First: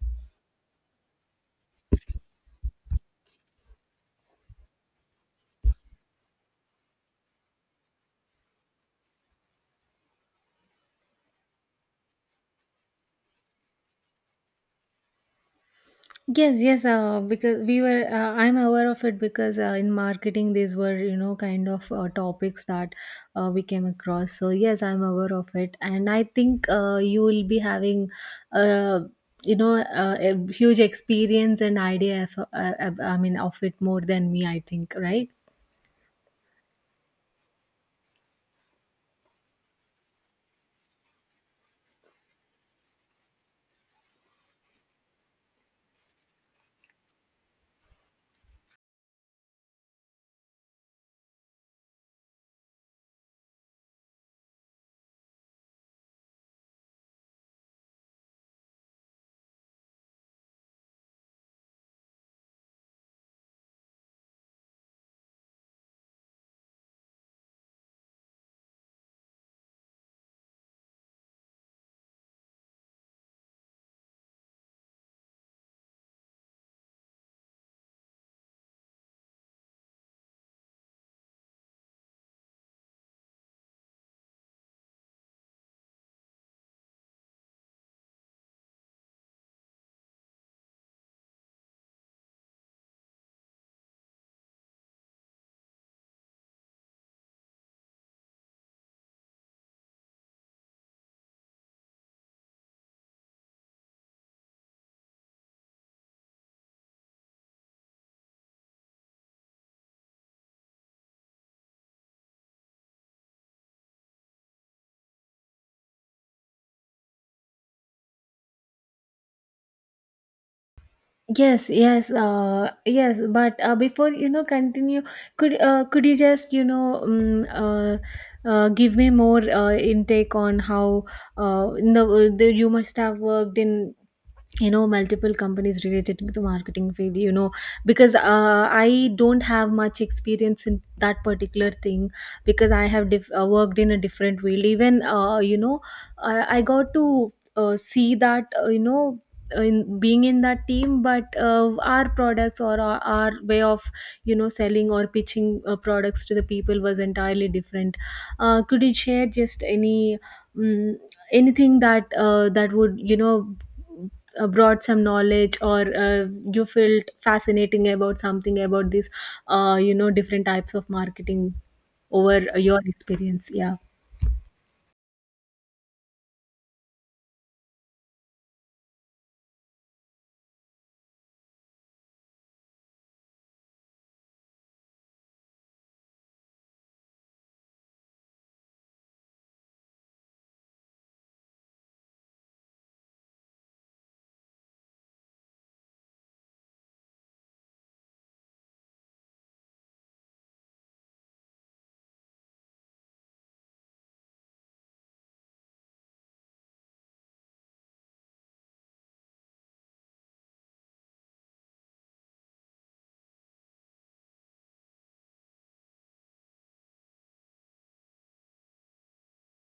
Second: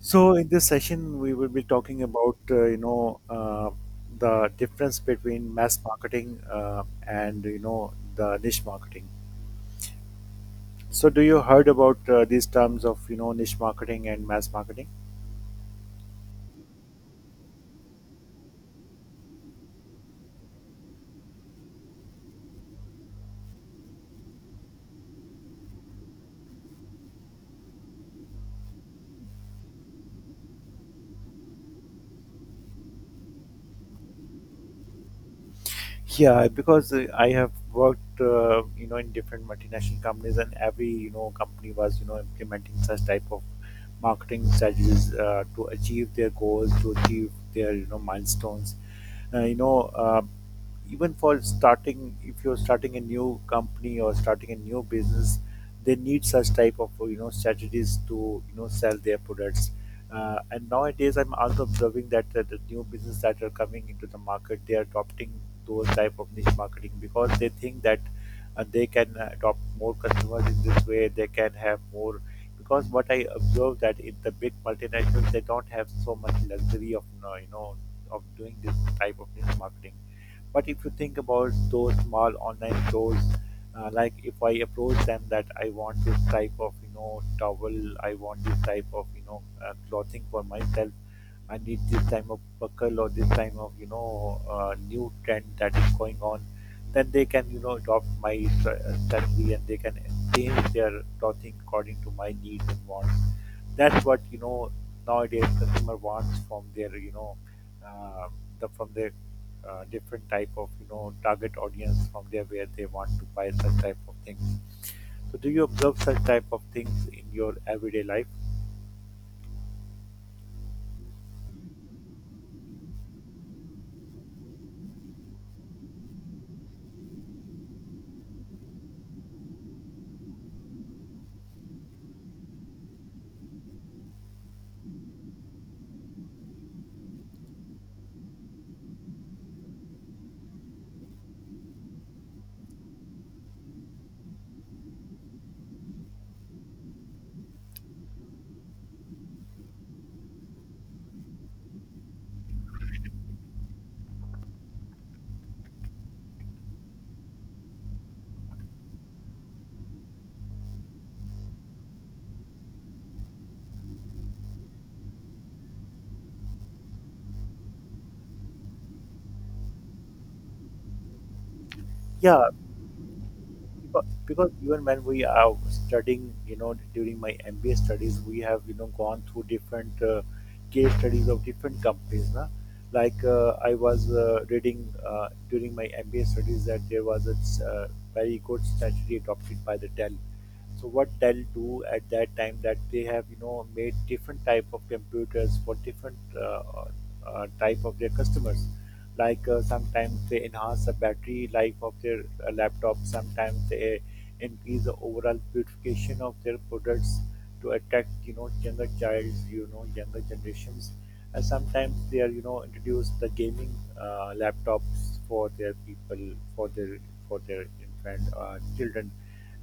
So in this session, we will be talking about the difference between mass marketing and the niche marketing. So do you heard about these terms of niche marketing and mass marketing? Yes, yes, because I'm aware of it because in marketing, these were, you know, kind of topics that we came across. So yes, I'm aware of it. And I think you will be having, uh, you know, a huge experience and idea of, I mean, of it more than me, I think, right? Yeah, because I have worked in different multinational companies, and every company was implementing such type of marketing strategies to achieve their goals, to achieve their milestones. uh, you know uh, Even for starting, if you're starting a new company or starting a new business, they need such type of strategies to sell their products, and nowadays I'm also observing that the new business that are coming into the market, they are adopting those type of niche marketing because they think that they can adopt more customers. In this way they can have more, because what I observe that in the big multinationals, they don't have so much luxury of of doing this type of digital marketing. But if you think about those small online stores, like if I approach them that I want this type of towel, I want this type of clothing for myself, I need this type of buckle or this type of new trend that is going on, then they can adopt my strategy and they can change their clothing according to my needs and wants. That's what nowadays customer wants from their you know uh, the from their different type of target audience, from there where they want to buy such type of things. So do you observe such type of things in your everyday life? Yes, yes, yes. But before you know, continue. Could you just you know give me more intake on how the you must have worked in you know multiple companies related to the marketing field, you know, because I don't have much experience in that particular thing because I have worked in a different field. Even you know, I got to see that you know, in being in that team, but our products or our way of you know selling or pitching products to the people was entirely different. Uh, could you share just any mm anything that that would you know brought some knowledge, or you felt fascinating about something about this you know different types of marketing over Yeah, your experience. Yeah. because even when we are studying, during my MBA studies, we have gone through different case studies of different companies, na? Like I was reading during my MBA studies that there was a uh, very good strategy adopted by the Dell. So what Dell do at that time, that they have made different type of computers for different type of their customers. Like sometimes they enhance the battery life of their laptop, sometimes they increase the overall purification of their products to attract younger childs, younger generations, and sometimes they are introduce the gaming laptops for their people, for their, for their infant children.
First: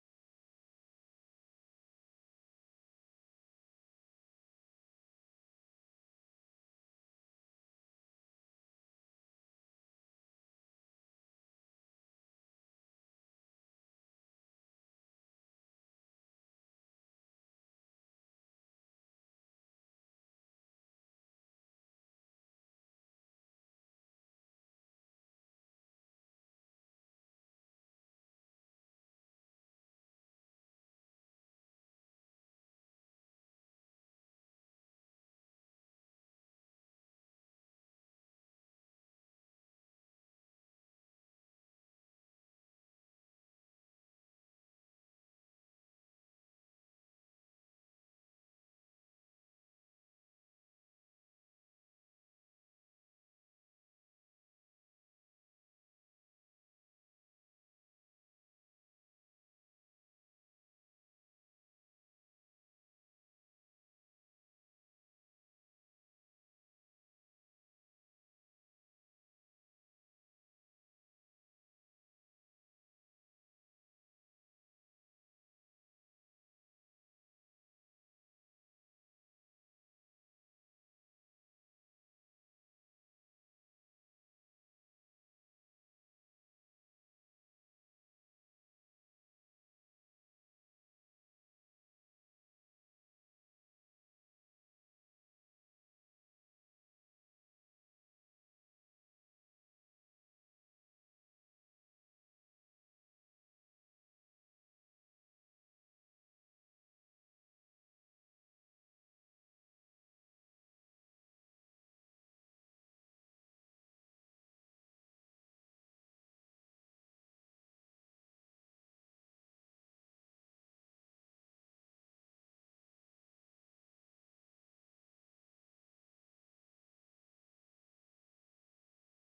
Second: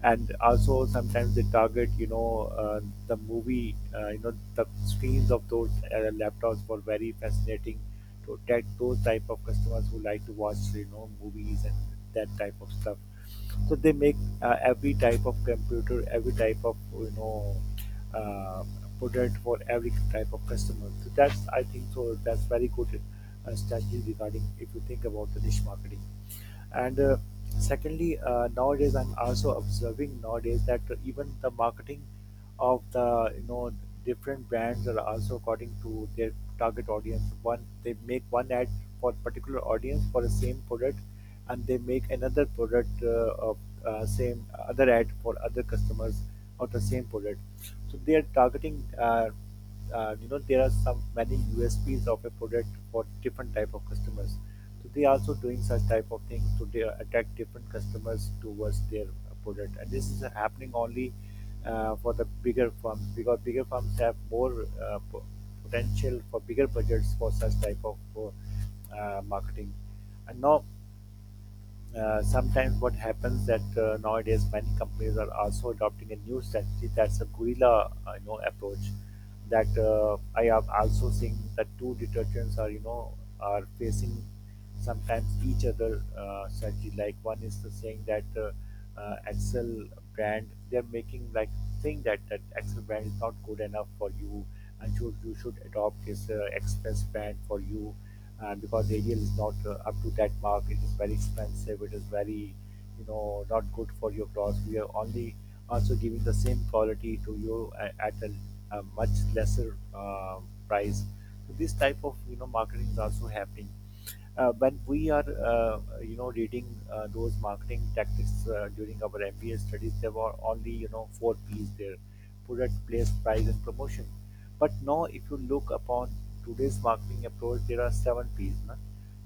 And also sometimes they target the movie, the screens of those laptops for very fascinating, to attract those type of customers who like to watch movies and that type of stuff. So they make every type of computer, every type of uh, product for every type of customer. So that's I think, so that's very good strategy regarding if you think about the niche marketing. And secondly, nowadays I'm also observing nowadays that even the marketing of the different brands are also according to their target audience. One, they make one ad for particular audience for the same product, and they make another product of same other ad for other customers of the same product. So they are targeting there are some many USPs of a product for different type of customers. So they are also doing such type of things to attract different customers towards their product. And this is happening only for the bigger firms, because bigger firms have more potential for bigger budgets for such type of marketing. And now sometimes what happens that nowadays many companies are also adopting a new strategy, that's a guerrilla, approach, that I have also seen that 2 detergents are are facing sometimes each other strategy. Like one is the saying that Excel brand, they're making like saying that that Excel brand is not good enough for you, and you should adopt this Express brand for you. And because ADL is not up to that mark, it is very expensive. It is very, you know, not good for your crops. We are only also giving the same quality to you at a much lesser price. So this type of marketing is also happening. When we are reading those marketing tactics during our MBA studies, there were only 4 P's there: product, place, price, and promotion. But now, if you look upon today's marketing approach, there are 7 P's, na?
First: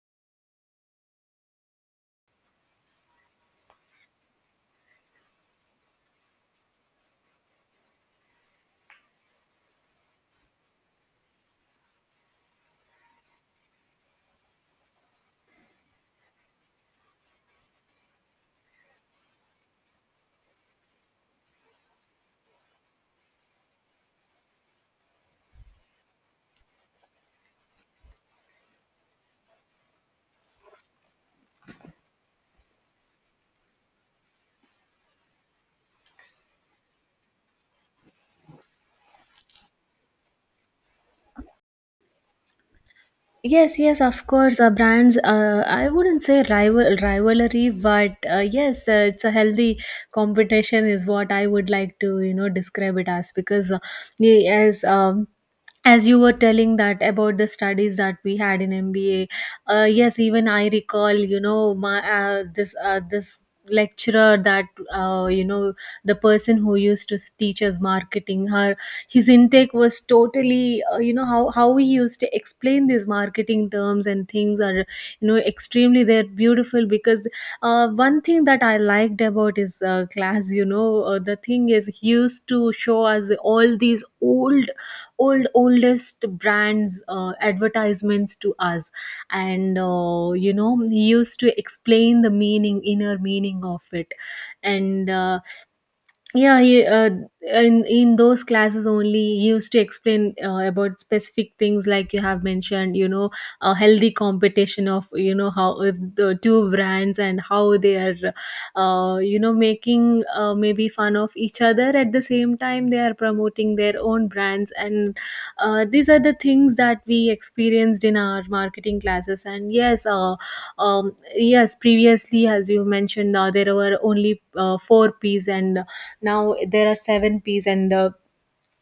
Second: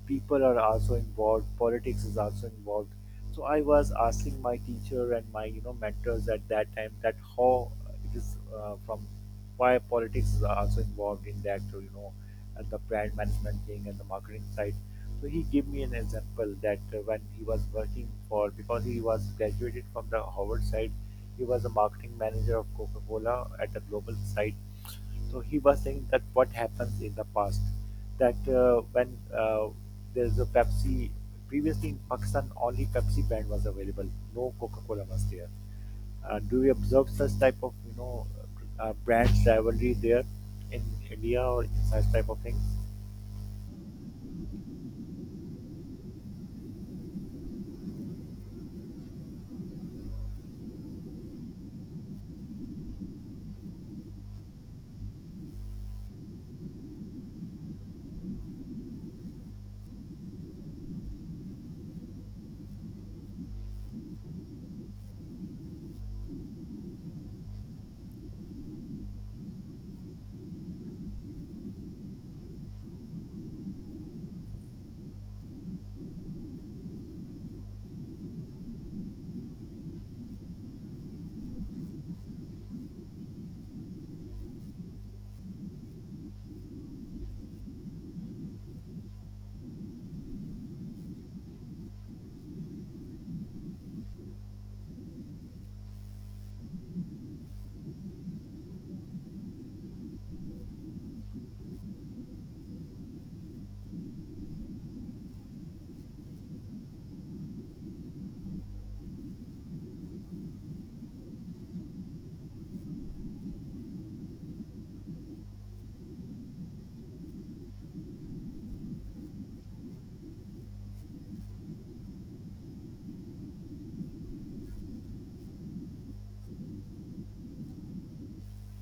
People are also involved. Politics is also involved. So I was asking my teacher and my mentors at that time that how it is, from why politics is also involved in that, and the brand management thing and the marketing side. So he gave me an example that when he was working for, because he was graduated from the Harvard side, he was a marketing manager of Coca-Cola at a global site. So he was saying that what happens in the past, that when there's a Pepsi, previously in Pakistan only Pepsi brand was available, no Coca-Cola was there. Do you observe such type of brand rivalry there in India or such type of things? Yes, yes, of course. Brands, I wouldn't say rivalry, but yes, it's a healthy competition is what I would like to, you know, describe it as, because yeah, as um, as you were telling that about the studies that we had in MBA, yes, even I recall, you know, my this lecturer that you know, the person who used to teach us marketing, her his intake was totally you know, how we used to explain these marketing terms and things are you know extremely, they're beautiful, because one thing that I liked about his class, you know, the thing is he used to show us all these old oldest brands advertisements to us, and you know, he used to explain the meaning, inner meaning, of it. And yeah he, uh, in in those classes only he used to explain about specific things like you have mentioned, you know, a healthy competition of you know how the two brands and how they are you know making maybe fun of each other, at the same time they are promoting their own brands. And these are the things that we experienced in our marketing classes. And yes, yes, previously, as you mentioned, there were only four p's and now there are seven p's, and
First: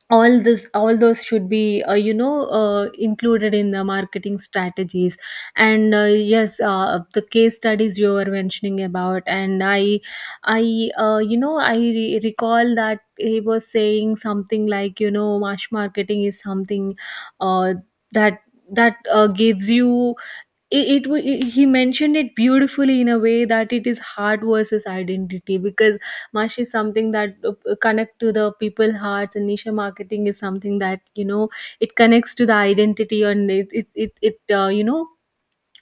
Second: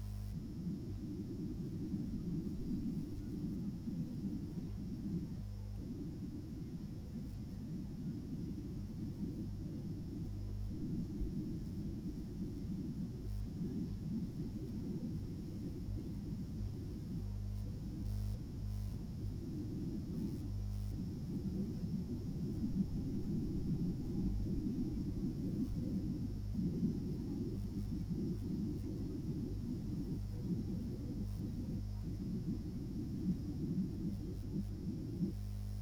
all this, all those should be you know, included in the marketing strategies. And yes, the case studies you were mentioning about, and I you know, I recall that he was saying something like you know mass marketing is something uh, that that gives you, he mentioned it beautifully in a way that it is heart versus identity, because mash is something that connect to the people hearts, and niche marketing is something that you know it connects to the identity, and it you know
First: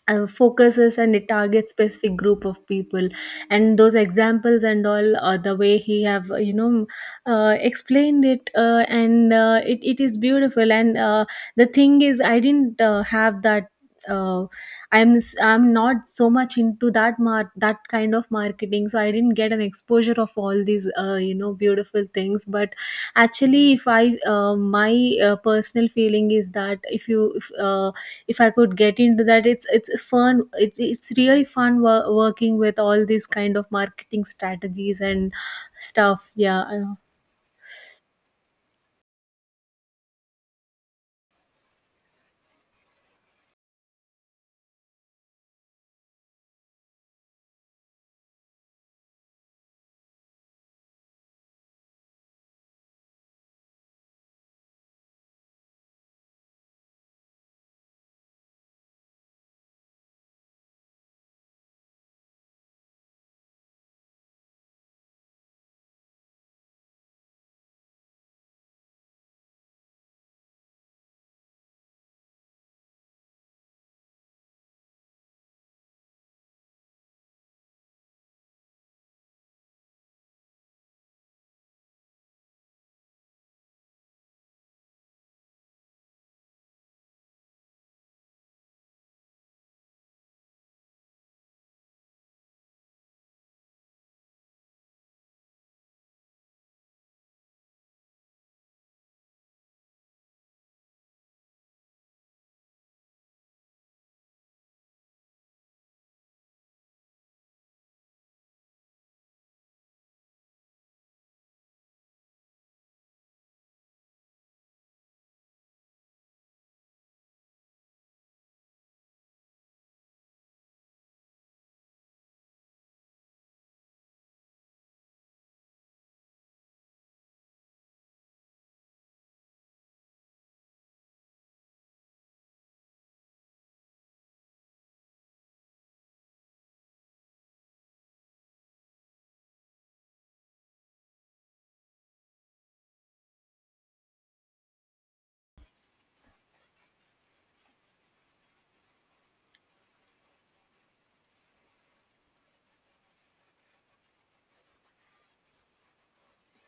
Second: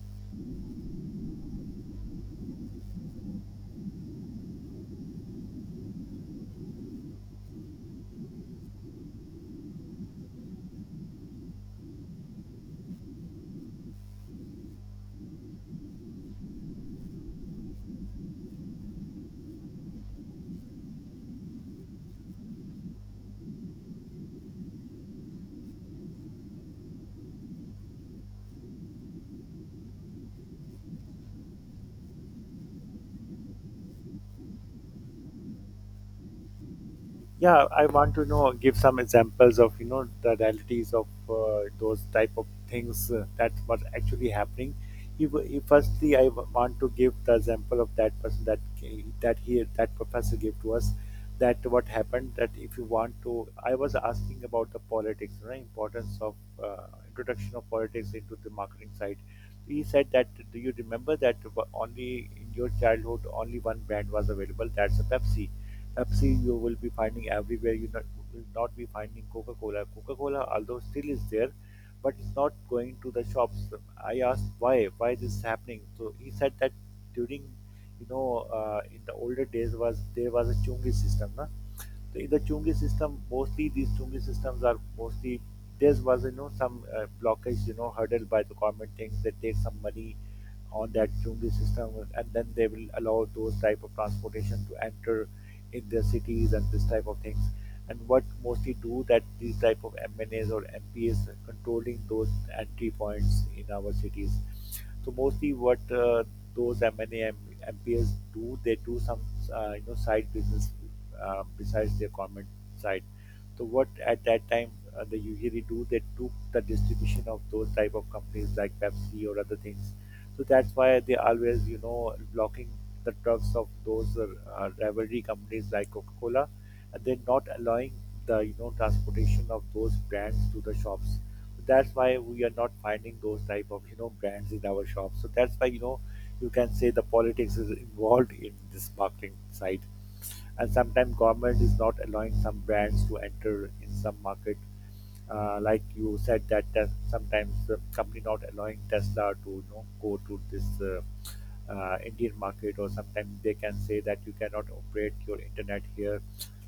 focuses and it targets specific group of people. And those examples and all, the way he have you know explained it, and it, it is beautiful. And the thing is I didn't have that uh, I'm not so much into that that kind of marketing, so I didn't get an exposure of all these you know beautiful things. But actually, if I my personal feeling is that if you if I could get into that, it's fun. It's really fun working with all these kind of marketing strategies and stuff. Yeah, uh, Yeah, I want to know, give some examples of the realities of those type of things that was actually happening. If firstly I want to give the example of that person that ca- that he that professor gave to us, that what happened that if you want to, I was asking about the politics, the importance of introduction of politics into the marketing side. He said that, do you remember that only in your childhood only one brand was available, that's a Pepsi. Pepsi you will be finding everywhere. You not, will not be finding Coca Cola. Coca Cola, although still is there, but it's not going to the shops. I asked why this is happening. So he said that during, you know, in the older days was, there was a chungi system, na? The Chungi system, mostly these Chungi systems are mostly, there was some blockage, hurdle by the government things. They take some money on that Chungi system and then they will allow those type of transportation to enter in their cities and this type of things. And what mostly do that these type of MNAs or MPs controlling those entry points in our cities. So mostly what those MPs do, they do some side business besides their government side. So what at that time they usually do, they took the distribution of those type of companies like Pepsi or other things. So that's why they always blocking the trucks of those rivalry companies like Coca Cola, and they're not allowing the transportation of those brands to the shops. That's why we are not finding those type of brands in our shop. So that's why, you know, you can say the politics is involved in this marketing side. And sometimes government is not allowing some brands to enter in some market, like you said that, sometimes the company not allowing Tesla to go to this Indian market, or sometimes they can say that you cannot operate your internet here.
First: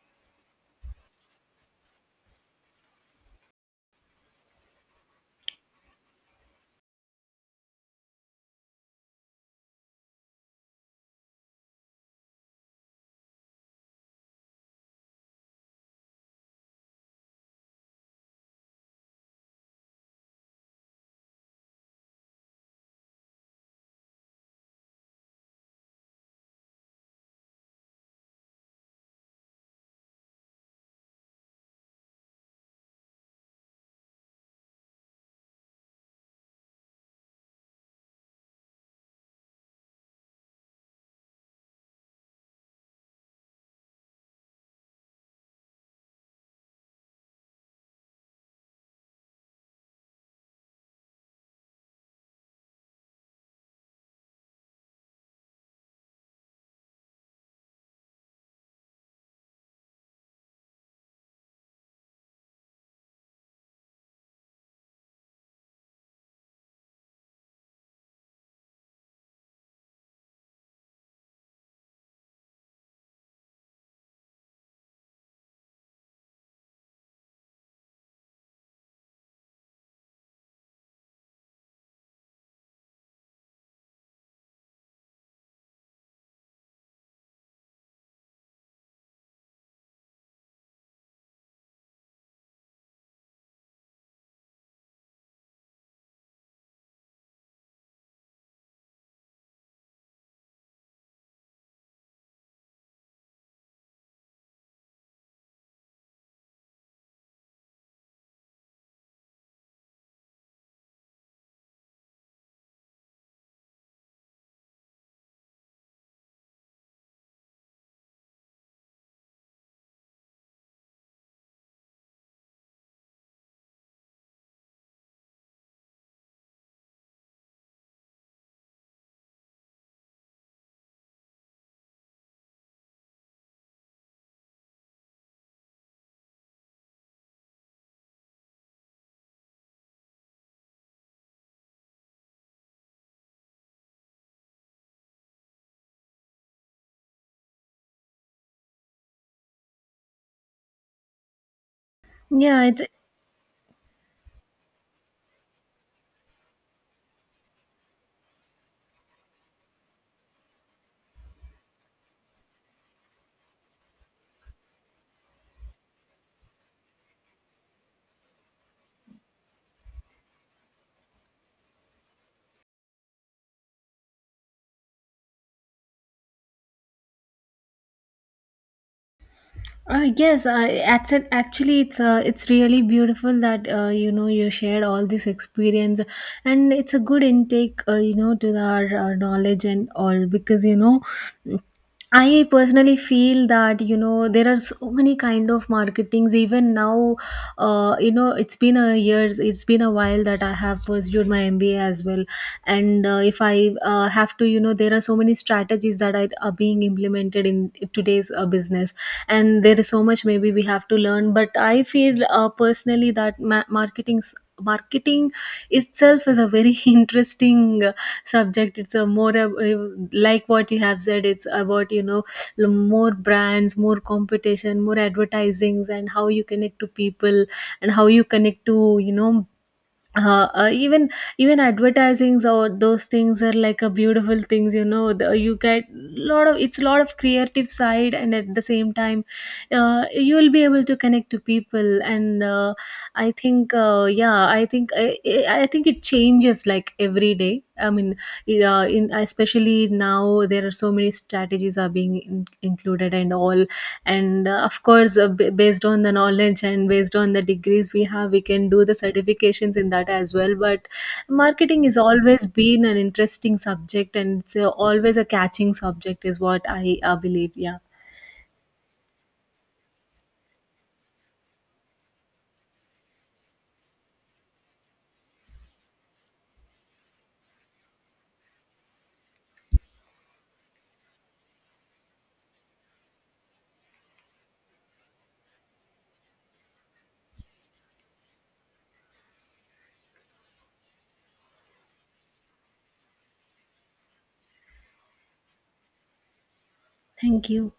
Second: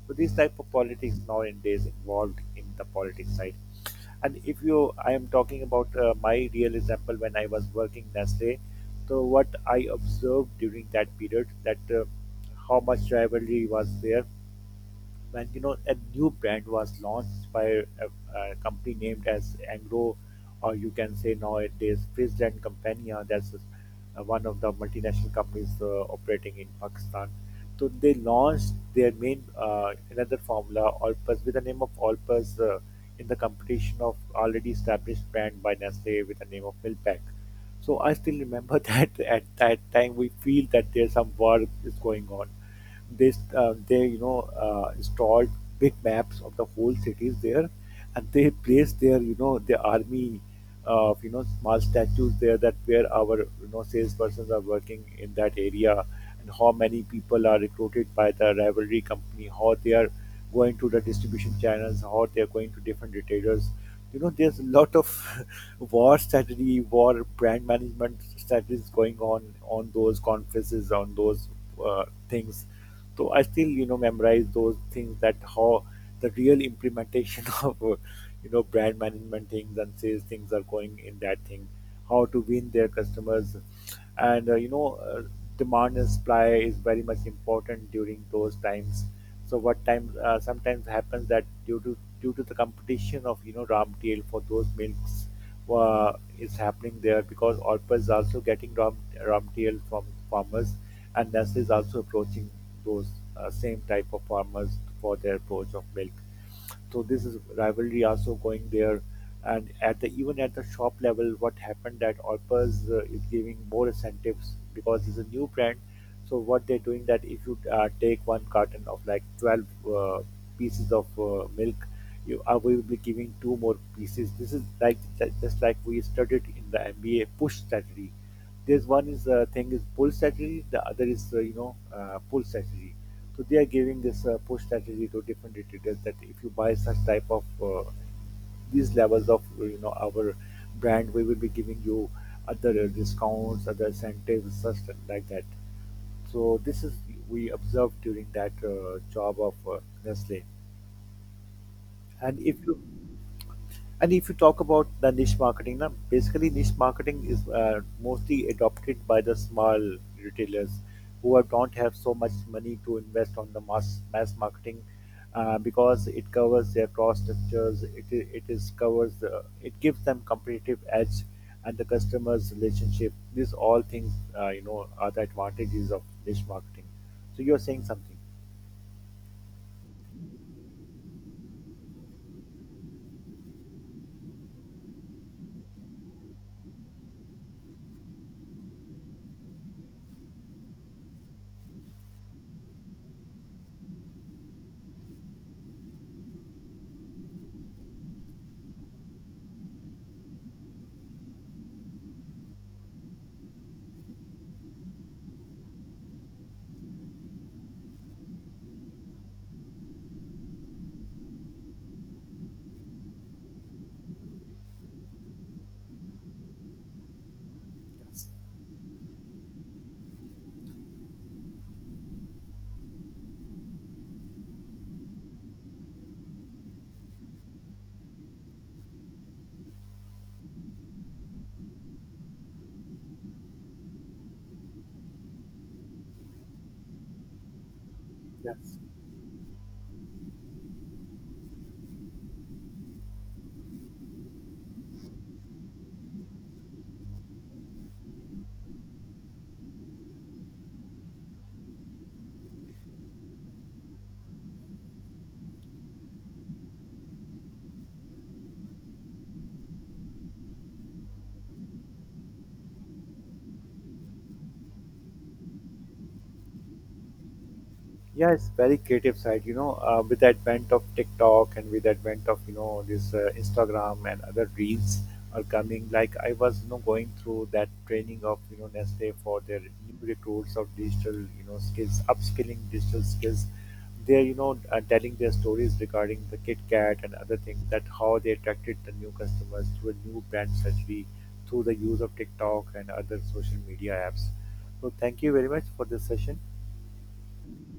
So these type of politics nowadays involved in the politics side. And if you, I am talking about my real example when I was working Nestle. So what I observed during that period that how much rivalry was there when a new brand was launched by a company named as Angro, or you can say nowadays Frizz and Compania. That's one of the multinational companies operating in Pakistan. So they launched their main another formula Olpus with the name of Olpus in the competition of already established brand by Nestle with the name of Milpack. So I still remember that at that time we feel that there's some work is going on. This they installed big maps of the whole cities there, and they placed their the army of small statues there, that where our salespersons are working in that area, and how many people are recruited by the rivalry company, how they are going to the distribution channels or they're going to different retailers. You know, there's a lot of war strategy, war brand management strategies going on those conferences, on those things. So I still, you know, memorize those things, that how the real implementation of, you know, brand management things and sales things are going in that thing, how to win their customers, and demand and supply is very much important during those times. So what time sometimes happens, that due to the competition of raw material for those milks uh, is happening there, because Orpa is also getting raw material from farmers, and Nestle is also approaching those same type of farmers for their approach of milk. So this is rivalry also going there, and at the even at the shop level, what happened that Orpus is giving more incentives because it's a new brand. So what they're doing, that if you take one carton of like 12 uh, pieces of milk, you are we will be giving 2 more pieces. This is like just like we studied in the MBA push strategy. There's one is thing is pull strategy, the other is pull strategy. So they are giving this push strategy to different retailers, that if you buy such type of these levels of our brand, we will be giving you other discounts, other incentives, such like that. So this is we observed during that job of Nestle. And if yeah. you It's and if you talk about the niche marketing, now basically niche marketing is mostly adopted by the small retailers who don't have so much money to invest on the mass marketing, because it covers their cost structures. It is covers it gives them competitive edge and the customers relationship. These all things are the advantages of niche marketing. So you're saying something. Yes. I that's it. Actually, it's really beautiful that you know you shared all this experience, and it's a good intake. You know, to our knowledge and all, because you know I personally feel that you know there are so many kind of marketings even now. You know, it's been a years, it's been a while that I have pursued my MBA as well. And if I have to you know, there are so many strategies that are being implemented in today's business, and there is so much maybe we have to learn. But I feel personally that marketing itself is a very interesting subject. It's a more like what you have said, it's about you know l- more brands, more competition, more advertisings, and how you connect to people, and how you connect to you know even even advertisings or those things are like a beautiful things, you know, you get lot of, it's a lot of creative side, and at the same time you will be able to connect to people. And I think yeah, I think I think it changes like every day. I mean, yeah, in especially now there are so many strategies are being included and all. And of course, based on the knowledge and based on the degrees we have, we can do the certifications in that as well. But marketing is always been an interesting subject, and it's always a catching subject, is what I believe. Yeah. Yeah, it's very creative side, you know, with the advent of TikTok and with the advent of this Instagram and other reels are coming. Like I was going through that training of Nestle for their new recruits of digital, skills, upskilling digital skills. They're telling their stories regarding the KitKat and other things, that how they attracted the new customers through a new brand strategy through the use of TikTok and other social media apps. So thank you very much for this session. Thank you.